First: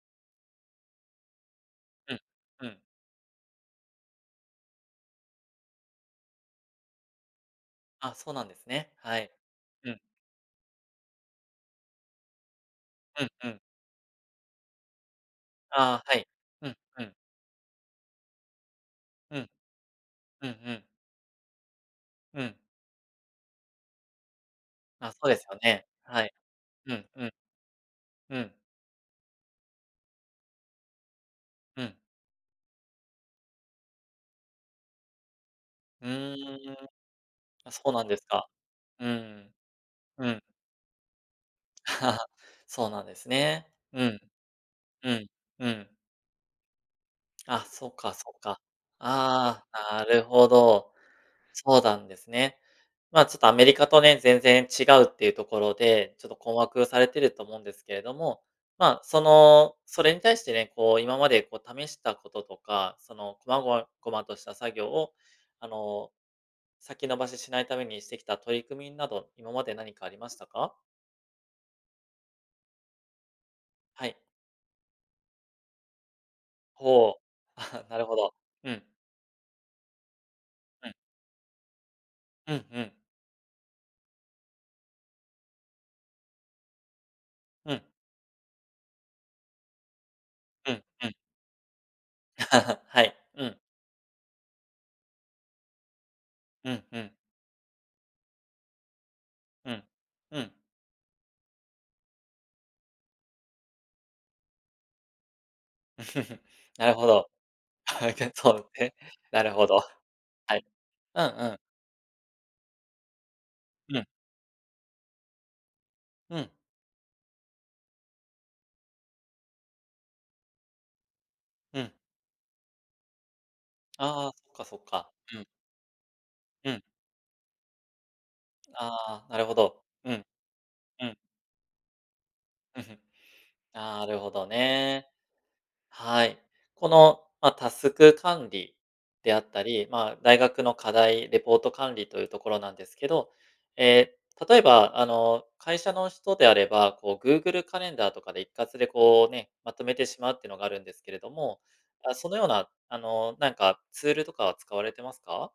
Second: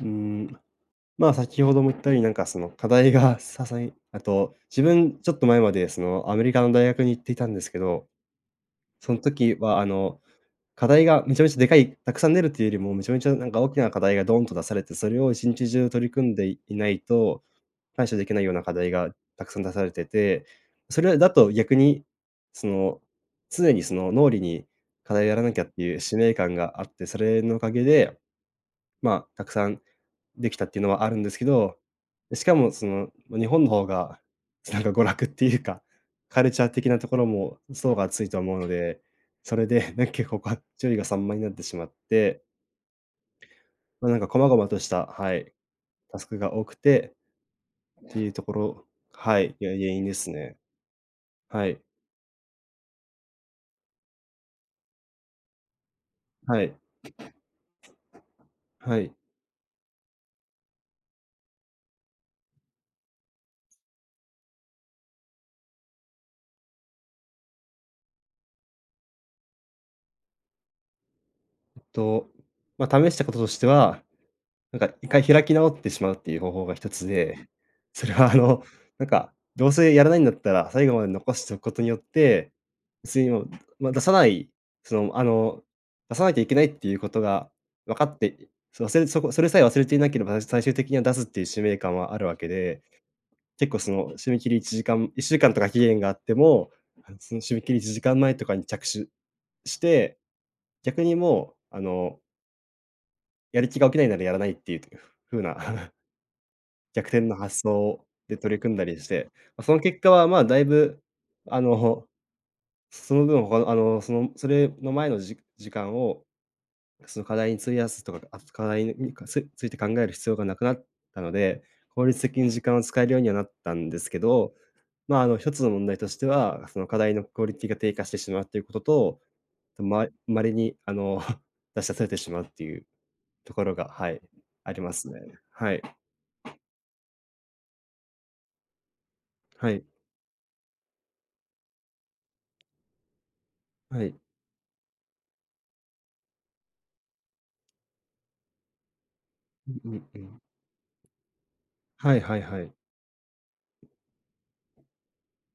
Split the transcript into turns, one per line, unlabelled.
うーん、ま、先ほども言ったよ
う
う
ん、
に、なんか、そ
う
の、
ん。
課題がささえあと自分ちょっと前まで、その、アメリカの大学に行っていたんですけど、
あ、そうなんですね、
そ
は
の
い、
時は、あ
うん。
の、課題がめちゃめちゃでかいたくさん出るというよりも、めちゃめ
うん
ちゃな
う
んか
ん。
大きな課題がドーンと出されて、それを一日中
ああ、
取り
はい、
組んでい
うん
ない
うん。
と、対処できないような課題が
う
た
ん。
くさん出されてて。
うんうん。
それだと逆に、
うん。
その、常に、その、脳裏に
あ、
課
そ
題を
う
や
で
ら
す
な
よ
きゃって
ね。
いう使
は
命
い。
感があっ
うん
て、そ
うん。
れのおかげで、
うん。
ま、たくさんできたっていうのはあるんですけど。
うん。
しかも、その、日本の方がなんか娯楽っていうか、
う
カルチャー
ーん、
的なところも
あ、そう
層
な
が
んです
厚いと
か。
思うので、
うん。
それで、ね、
う
結構、
ん。
が注意が散漫になってしまっ て
そうなんですね。う
ま、なん
ん。
か細々とした、
うん、
はい、
うん。
タスクが多くて
あ、そっ
っ
か
ていう
そっ
とこ
か。
ろはい、
あ
げ原
あ、
因
な
で
る
す
ほ
ね。
ど。
は
そ
い。
うなんですね。ま、ちょっとアメリカとね、全然違うっていうところで、ちょっと困
はい。
惑されてると思うんですけれども。ま
は
あ、
い。
その、それに対してね、こう、今までこう試したこととか、その、こまごわごまとした作業を、あの、先延ばししないためにしてきた取り組みなど、今まで何かありましたか？
と、ま、試したこととしては、
はい。
なんか、一回開き直ってしまうっていう方法が一つ
ほう、
で。
あ、なる
それ
ほ
は、
ど。
あの、
うん。
なんか、どうせやらないんだったら、最
うん。
後まで残しておくことによって、
うんうん。
次にも、ま、出さない、その、あの、出さなきゃいけないっていうことが
うん。
わかって、それせんそそれさえ忘れていなければ、最
う
終
ん、
的には
う
出
ん。
すっていう使命感はあるわけで、
はい、うん。
結構、その、締め切り1時間、1週間とか期限があっても、
うんうん。
なんその、締め切り1時間前とかに着手
う
し
ん、
て、
うん。
逆にもう、あのやる気が起きないならやらないっていう、ふ風な
なる
逆
ほ
転
ど、
の発想
[unintelligible]
で
と
取り
る
組んだ
へ、
りして。
なるほ
その
ど、
結果は、ま、
は
だい
い、
ぶ、
うんうん。
あの、その分他の、あ
う
の、
ん。
その、むそれの前の、じ時間を、
うん。
その課題に費やすとか、あ、つ課題に、うん、かつついて考える必要がなくなったので、
うん。
効率的に時間を使えるようにはなったんですけ
ああ、そ
ど。
っかそっか。
ま、あの、
うん。
一つの問題としては、
う
そ
ん。
の、課題のクオリティが低下してしまうということと、
ああ、なるほど、
ま
うん。
稀に、あ
うん。
の、出し忘れてしまうってい
ん、
う
ふん、
ところが、
な
は
る
い、
ほど
ありま
ね。
すね。はい。
はい。この、ま、タスク管理であった
はい。
り、ま、大学の課題、レポート管理というところなんですけど。
は
え、
い。
例えば、あの、会社の人であれば、こう Google カレンダーとかで一括でこうね、
う
まと
ん
めて
う
し
んう
まう
ん。
っていうのがあるんですけれども、
は
あ、
い
そ
は
の
い
よう
は
な、
い。
あの、なんかツールとかは使われてますか？